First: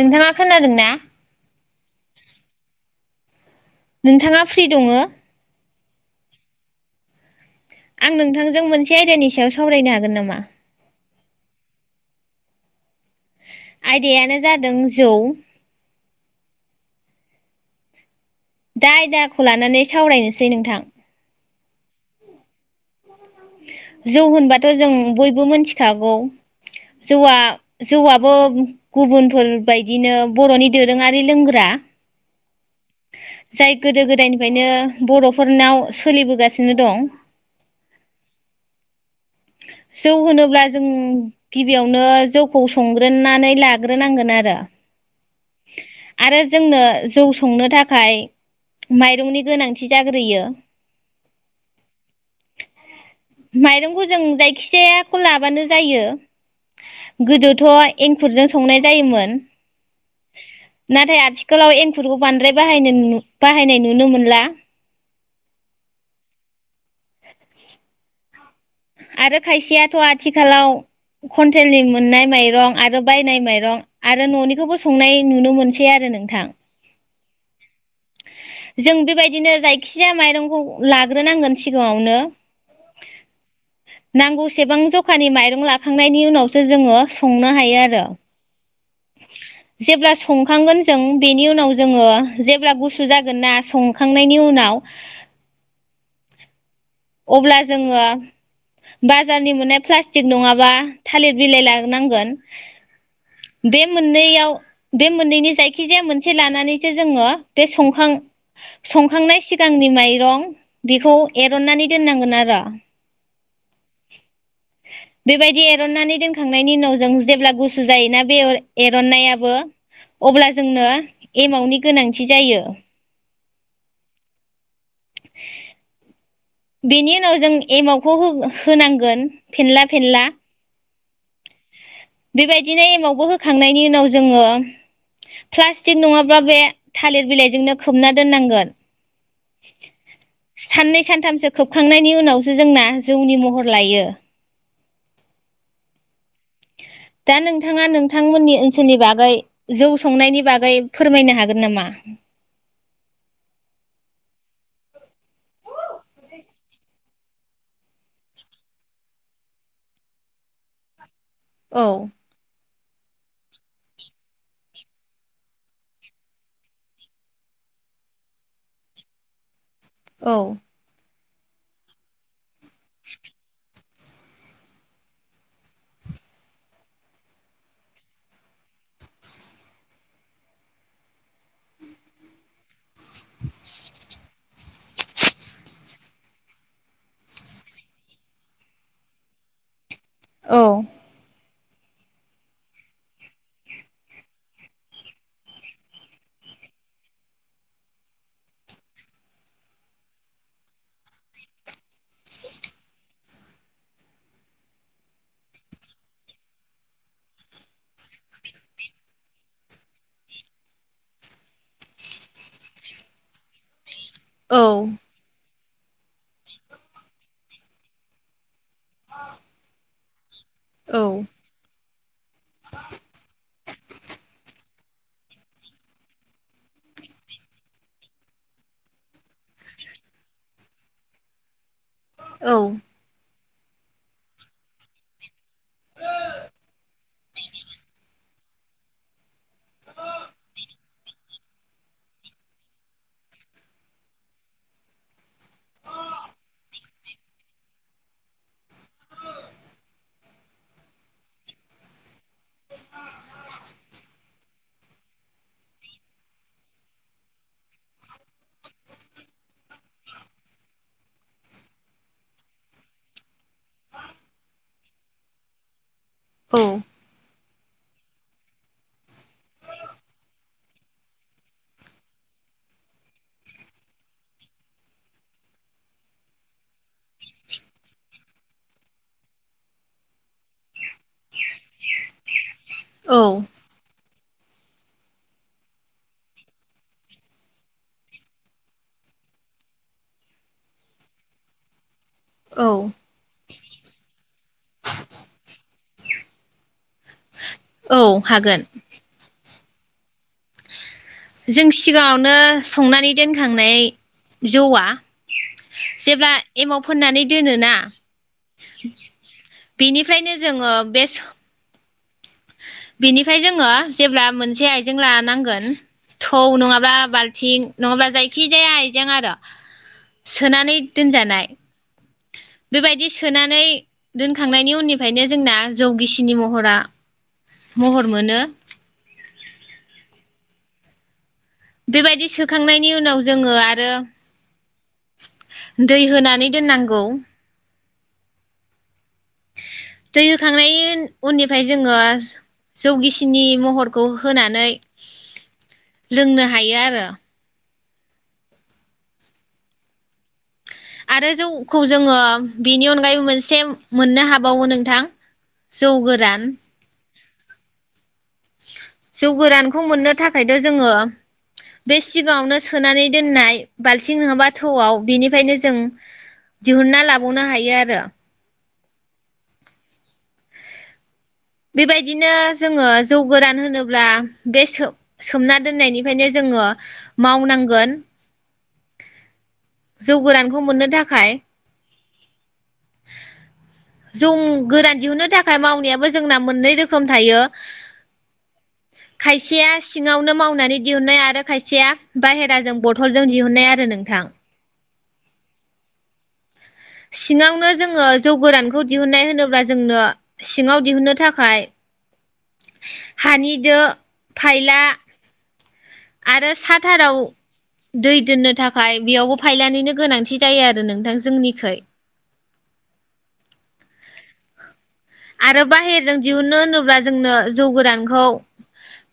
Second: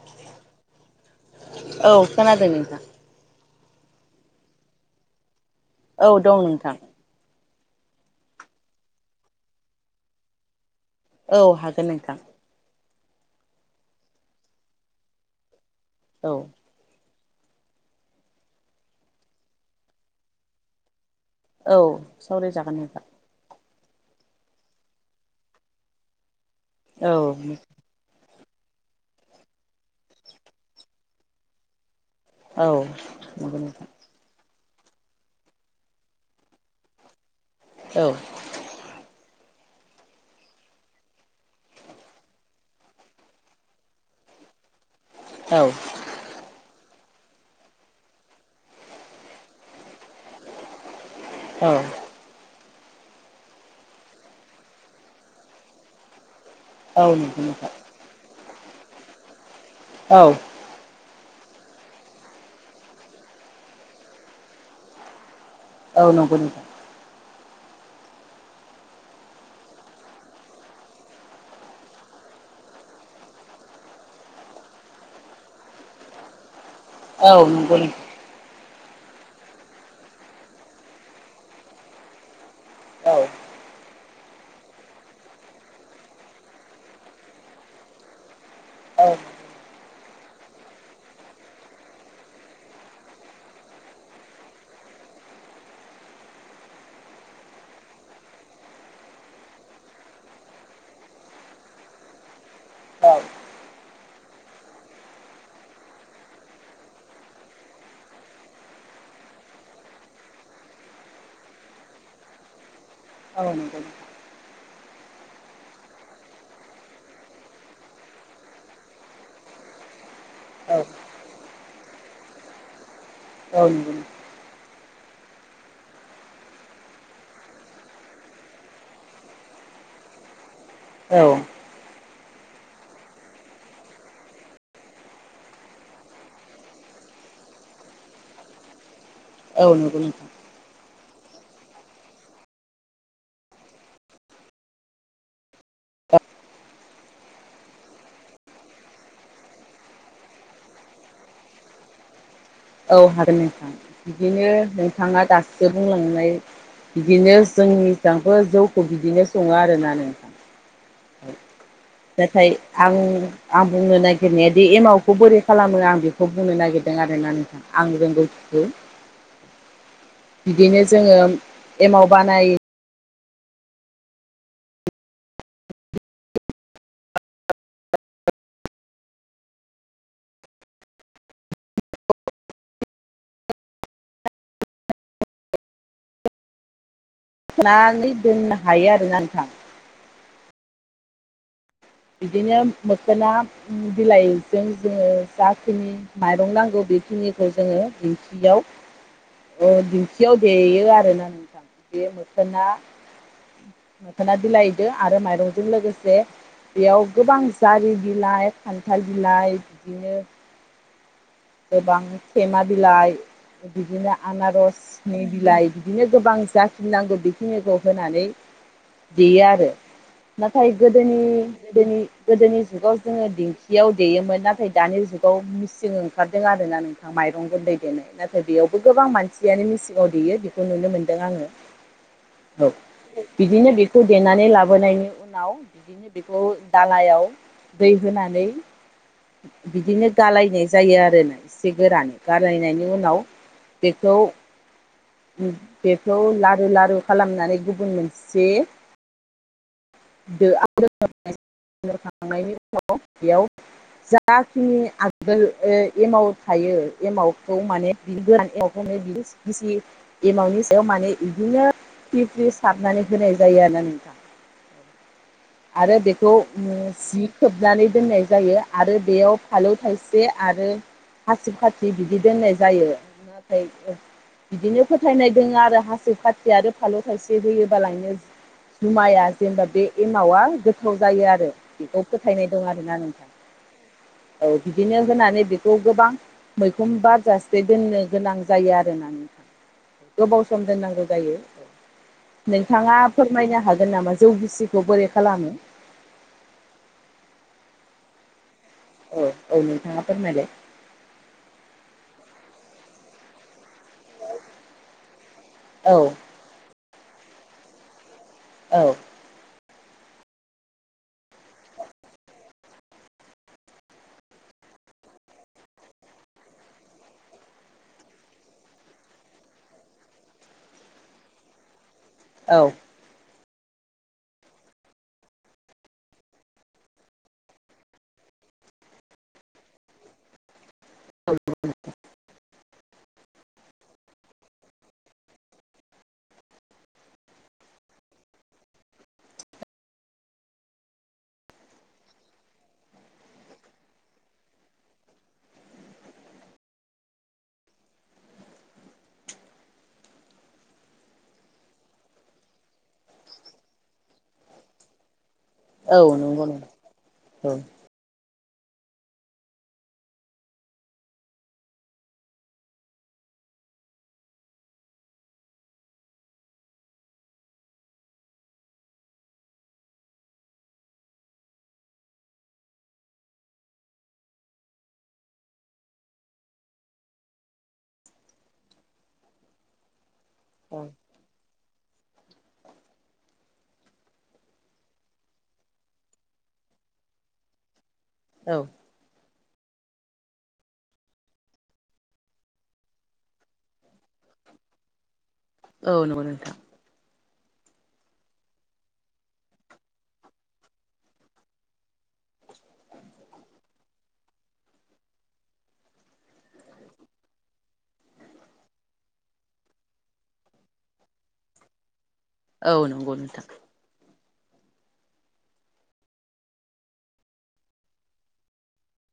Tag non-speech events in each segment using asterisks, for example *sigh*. नोंथाङा खोनादों ना? औ खोनादों नोंथां नोंथाङा फ्रि दङो औ दं नोंथां आं नोंथांजों मोनसे आयदानि सायाव सावरायनो हागोन नामा? औ हागोन नोंथां। आयदायानो जादों जौ। औ दा आयदाखौ लानानै सावरायनोसै नोंथां। औ सावरायजागोन नोंथां? जौ होनबाथ' जों बयबो मोनथिखागौ औ जौआ जौआ बो गुबुनफोरबायदिनो बर'नि दोरोङारि लोंग्रा औ नंगौ नोंथां। बेनिखायनो बर'फोरनाव सोलिबोगासिनो दं। औ जौ होनोब्ला जों गिबियावनो जौखौ संग्रोनानै लाग्रोनांगोन आरो। औ आरो जोंनो। जौ संनो थाखाय माइरंनि गोनांथि जाग्रोयो। औ माइरंखौ जों जायखिजायाखौ लाबानो जायो। नंगौ गोदोथ' नोंथां एंखुरजों संनाय जायोमोन। औ नाथाय आ आथिखालाव एंखुरखौ बांद्राय बाहाय बाहायनाय नुनो मोनला। औ नंगौ नों *unintelligible* आरो खायसेयाथ' आथिखालाव कुन्टेलनि मोननाय माइरं आरो बायनाय माइरं आरो न'निखौबो संनाय नुनो मोनसै आरो नोंथां। औ नंगौ नोंथां जों बेबायदिनो जायखिजाया माइरंखौ लाग्रोनांगोन सिगाङावनो। औ नांगौसेबां जखानि माइरं लाखांनायनि उनावसो जोङो संनो हायो आरो। औ जेब्ला संखांगोन जों बेनि उनाव जोङो जेब्ला गुसु जागोन ना संखांनायनि उनाव अब्ला जोङो बाजारनि मोननाय प्लास्टिक नङाबा थालिर बिलाइ लानांगोन। औ बे मोननैयाव बे मोननैनि जायखिजाया मोनसे लानानैसो जोङो बे सखां संखांनाय सिगांनि माइरं बेखौ एरननानै दोननांगोन आरो। औ नोंथां बेबायदि एरननानै दोनखांनायनि उनाव जों जेब्ला गुसु जायोना बे एरननायाबो अब्ला जोंनो एमावनि गोनांथि जायो। औ *unintelligible* बेनि उनाव जों एमावखौ होनांगोन फेनला फेनला औ बेबायदिनो एमावबो होखांनायनि उनाव जोङो प्लास्टिक नङाब्ला बे थालिर बिलाइजोंनो खोबना दोननांगोन। औ नंगौ नोंथां साननै सानथामसो खोबखांनायनि उनावसो जोंना जौनि महर लायो। दा नोंथाङा नोंथांमोननि ओनसोलनि बागै जौ संनायनि बागै फोरमायनो हागोन नामा? औ हागोन नोंथां बिदिनो नोंथाङा दासो बुंलांनाय बिदिनो जोंनिसांबो जौखौ बिदिनो सङो आरोना नोंथां। औ नाथाय आं आं बुंनो नागिरनायादि एमावखौ बोरै खालामो आं बेखौ बुंनो नागिरदों आरोना नोंथां आंनि रोंगौथिखौ। औ बिदिनो जोङो एमाव बानाय *inaudible* नानै दोननो हायो आरोना नोंथां। औ बिदिनो मोखोना बिलाइजों जोङो जाखिनि माइरं नांगौ बेखिनिखौ जोङो दिंखियाव ओ दिंखियाव देयो आरोना नोंथां बे मोखोना मोखोना बिलाइजों आरो माइरंजों लोगोसे बेयाव गोबां जारि बिलाइ खान्थाल बिलाइ बिदिनो गोबां सेमा बिलाइ बिदिनो औ आनारसनि बिलाइ बिदिनो गोबां जाखिनि नांगौ बेखिनिखौ होनानै देयो आरो। नाथाय औ गोदोनि गोदोनि गोदोनि जुगाव जोङो दिं खियाव देयोमोन नाथाय दानि जुगाव मेसिं ओं खारदों आरोना नोंथां माइरं गुनदै देनो। नाथाय बेयावबो गोबां मानसियानो मेसिङाव देयो बेखौ नुनो मोनदों आङो। औ बिदिनो बेखौ देनानै लाबोनायनि उनाव बिदिनो बेखौ दालायाव दै होनानै बिदिनो गालायनाय जायो आरोना एसे गोरानै गालायनायनि उनाव बेखौ उ बेखौ लारु लारु खालामनानै गुबुन मोनसे *unintelligible* थांनायनि उनाव बेयाव जा खिनि आगोल ओ एमाव थायो एमावखौ माने बि गोरान एमावखौे बि गिसि एमावनि सायाव माने इदिनो फ्रि फ्रि सारनानै होनाय जायो आरोना नोंथां। आरो बे खौ औ उम जि खोबनानै दोननाय जायो आरो बेयाव फालौ थाइसे आरो हासिब खाथि बिदि दोननाय जायो। नाथाय बिदिनो फोथायनाय दोङो आरो हासिब खाथि आरो फालौ थाइसे होयोबालायनो जुमाया जेनेबा बे एमावा गोथाव जायो आरो बेखौ फोथायनाय दं आरोना औ नोंथां। औ बिदिनो होनानै बेखौ गोबां मैखुन बारजासे दोननो गोनां जायो आरोना नोंथां गोबाव सम दोननांगौ जायो औ। औ नोंथाङा फोरमायनो हागोन नामा? जौ गिसिखौ बोरै खालामो औ हागोन औ औ नोंथाङा फोरमायलाय जों सिगाङावनो संनानै दोनखांनाय जौआ औ जेब्ला एमाव फोननानै दोनोना औ बेनिफ्रायनो जोङो बे बेनिफ्राय जोङो जेब्ला मोनसे आइजें लानांगोन थौ नङाब्ला बालथिं नङाब्ला जायखिजाया आइजें आरो सोनानै दोनजानाय औ बेबायदि सोना नै दोनखांनायनि उननिफ्रायनो जोंना जौ गिसिनि महरा महर मोनो बेबायदि सोखांनायनि उनाव जोङो आरो दै होनानै दोननांगौ दै होखांनायनि उननिफ्राय जोङो जौ गिसिनि महरखौ होनानै लोंनो हायो आरो आरो जौखौ जोङो बेनि अनगायैबो मोनसे मोननो हाबावो नोंथां औ नंगौ जौगोरान नंगौ औ जौ गोरानखौ मोननो थाखायथ' जोङो बे सिगाङावनो सोनानै दोननाय बाल्थिं नङाबा थौआव बेनिफ्रायनो जों दिहुनना लाबावनो हायो आरो बेबायदिनो जोङो जौ गोरान होनोब्ला बे सोमना दोननायनिफ्रायनो जोङो मावनांगोन जौ गोरानखौ मोननो थाखाय *inaudible* जौ गोरान दिहुनो थाखाय मावनायाबो जोंना मोननै रोखोम थायो औ खायस खायसेया सिङावनो मावनानै दिहुनाय आरो खायसेया बाहेराजों बथलजों दिहुनाय आरो नों थां औ नंगौ नोंथां सिङावनो जोङो जौ गोरानखौ दिहुनन्नाय होनोब्ला जोंनो सिङाव दिहुनो थाखाय हानिदो फायला आरो साथाराव दै दोननो थाखाय बेयावबो फायलानिनो गोनांथि जायो आरो नोंथां जोंनिखै औ नंगौ नोंथां आरो बाहेरजों दिहुनो होनोब्ला जोंनो जौ गोरानखौ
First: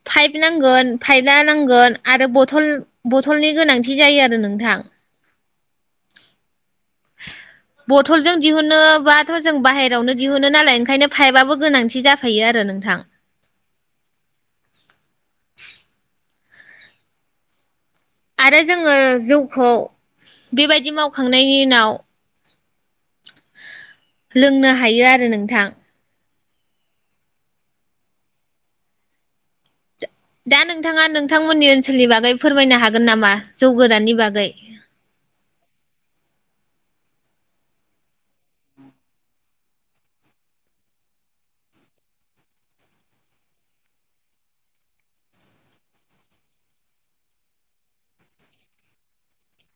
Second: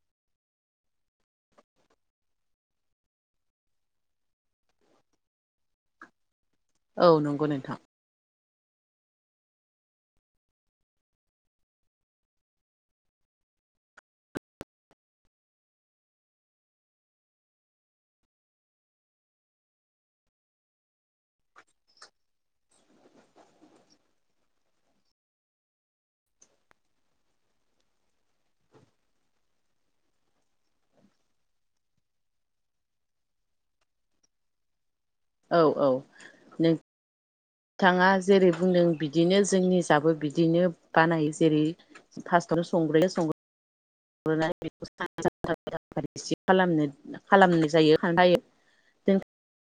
पाइप नांगोन पाइपआ नांगोन आरो बथल बथलनि गोनांथि जायो आरो नोंथां औ नंगौ नोंथां बथलजों दिहुनोबाथ' जों बायेरावनो दिहुनो नालाय ओंखायनो फाइपआबो गोनांथि जाखायो आरो नोंथां आरो जोङो जौखौ बेबायदि मावखांनायनि उनाव लोंनो हायो आरो नोंथां दा नोंथाङा नोंथांमोननि ओनसोलनि बागै फोरमायनो हागोन नामा जौगोरानि बागै औ औ नों बिथाङा जेरै बुंदों बिदिनो जोंनिजाबो बिदिनो बानायो जेरै फार्स्टआवनो संग्रोयो संग्रो *unintelligible*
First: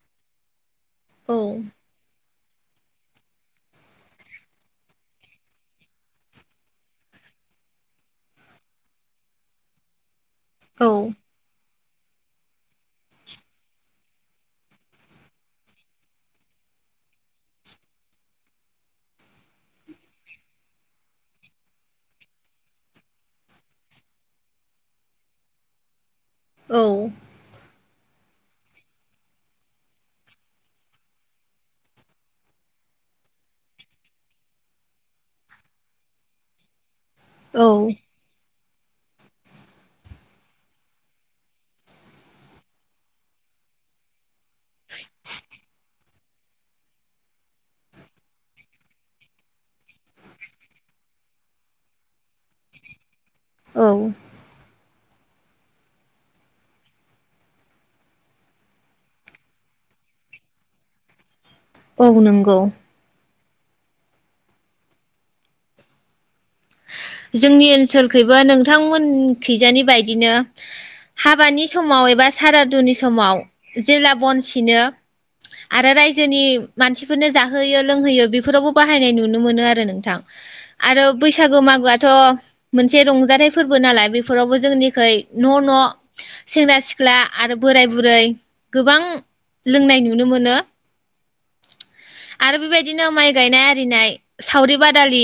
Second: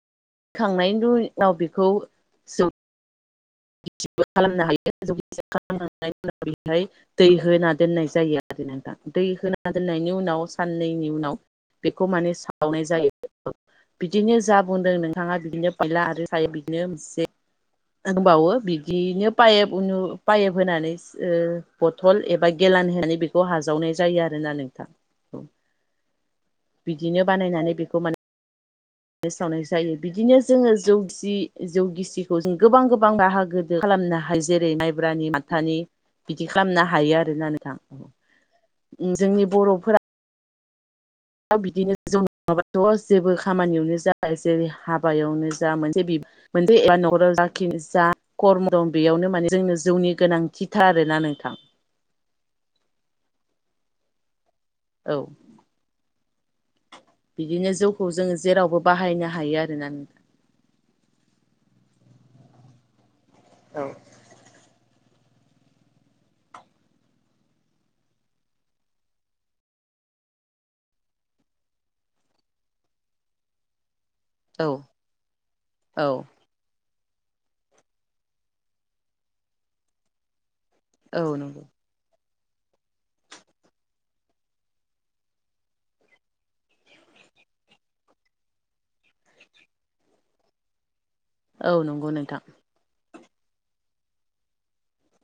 खांनायनि औ उनाव बेखौ स बिदिबो खालामनो हायो गि खालामनायनि उनाव बेहाय दै होना दोननाय जायो आरो नोंथां दै होना दोननायनि उनाव औ साननैनि उनाव बेखौ माने सावनाय जायो। बिदिनो जा बुंदों नोंथाङा बिदिनो फैला आरो जायो बिदिनो से होनबावो बिदियनो पाइप उनु पाइप होनानै बथल एबा गेेलान होनानै बेखौ हाजावनाय जायो आरो ना नोंथां औ। औ बिदिनो बानायनानै बे खौ माने सावनाय जायो। बिदिनो जोङो जौ गिसि जौ गिसिखौ जों गोबां गोबां बाहागोदो खालामनो हायो। जेरै माइब्रानि माथानि बिदि खालामनो हायो। हायो आरो ना औ नोंथां। जोंनि बर'फोरा बिदिनो जौ नङाबाथ जेबो खामानियावनो जाया। जेरै हाबायावनो जा मोनसे मोनसेबा नखराव जाखि जा कर्म दं। बेयावनो माने जोंनो जौनि गोनांथिथार आरोना नोंथां। औ औ बिदिनो जौखौ जोङो जेरावबो बाहायनो हायो आरोना। औ नंगौ औ जोंनि ओनसोलखैबो नोंथांमोनखैजानि बायदिनो हाबानि समाव एबा सारादुनि समाव जेब्ला बन औ सिनो आरो औ रायजोनि मानसिफोरनो जाहोयो लोंहोयो बेफोरावबो बाहायनाय नुनो मोनो आरो नोंथां। आरो औ बैसागु नंगौ मागोआ ओ मोनसे रंजाथाइ फोरबो नालाय बेफोरावबो जोंनिखै न न सेंग्रा सिख्ला आरो बोराय बुरै गोबां लोंनाय नुनो मोनो। औ नंगौ नोंथां। आरो बेबायदिनो माइ गायनाय आरिनाय सावरि बादालि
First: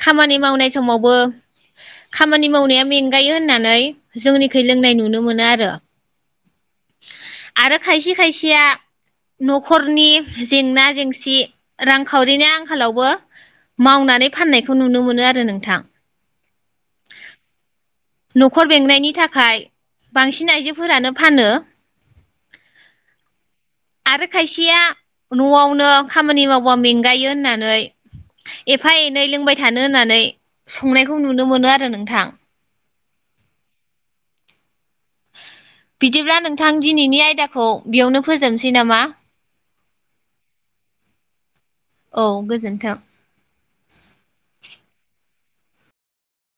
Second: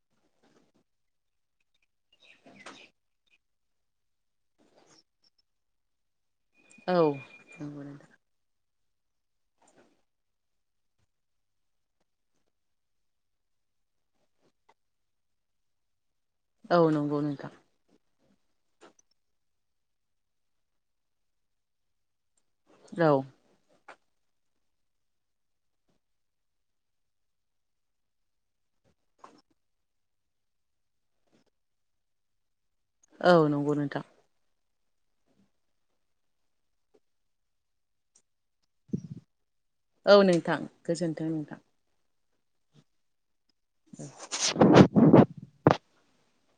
खामानि मावनाय समावबो खामानि मावनाया मेंगायो। होननानै जोंनिखै लोंनाय नुनो मोनो आरो। औ आरो नंगौ नोंथां खायसे खायसेया नखरनि जेंना जेंसि रांखावरिनि आंखालावबो मावनानै फाननायखौ नुनो मोनो आरो नों थां औ नंगौ नोंथां नखर बेंनायनि थाखाय बांसिन आइजोफोरानो फानो। औ आरो खायसेया नयावनो खामानि मावबा मेंगायो होननानै एफा एनै लोंबाय थानो होननानै संनायखौ नुनो मोनो आरो नोंथां। औ नंगौ नोंथां बिदिब्ला नोंथां दिनैनि आयदाखौ बेयावनो फोजोबनोसै नामा औ नोंथां गोजोनथों। औ गोजोन्थों। *inaudible*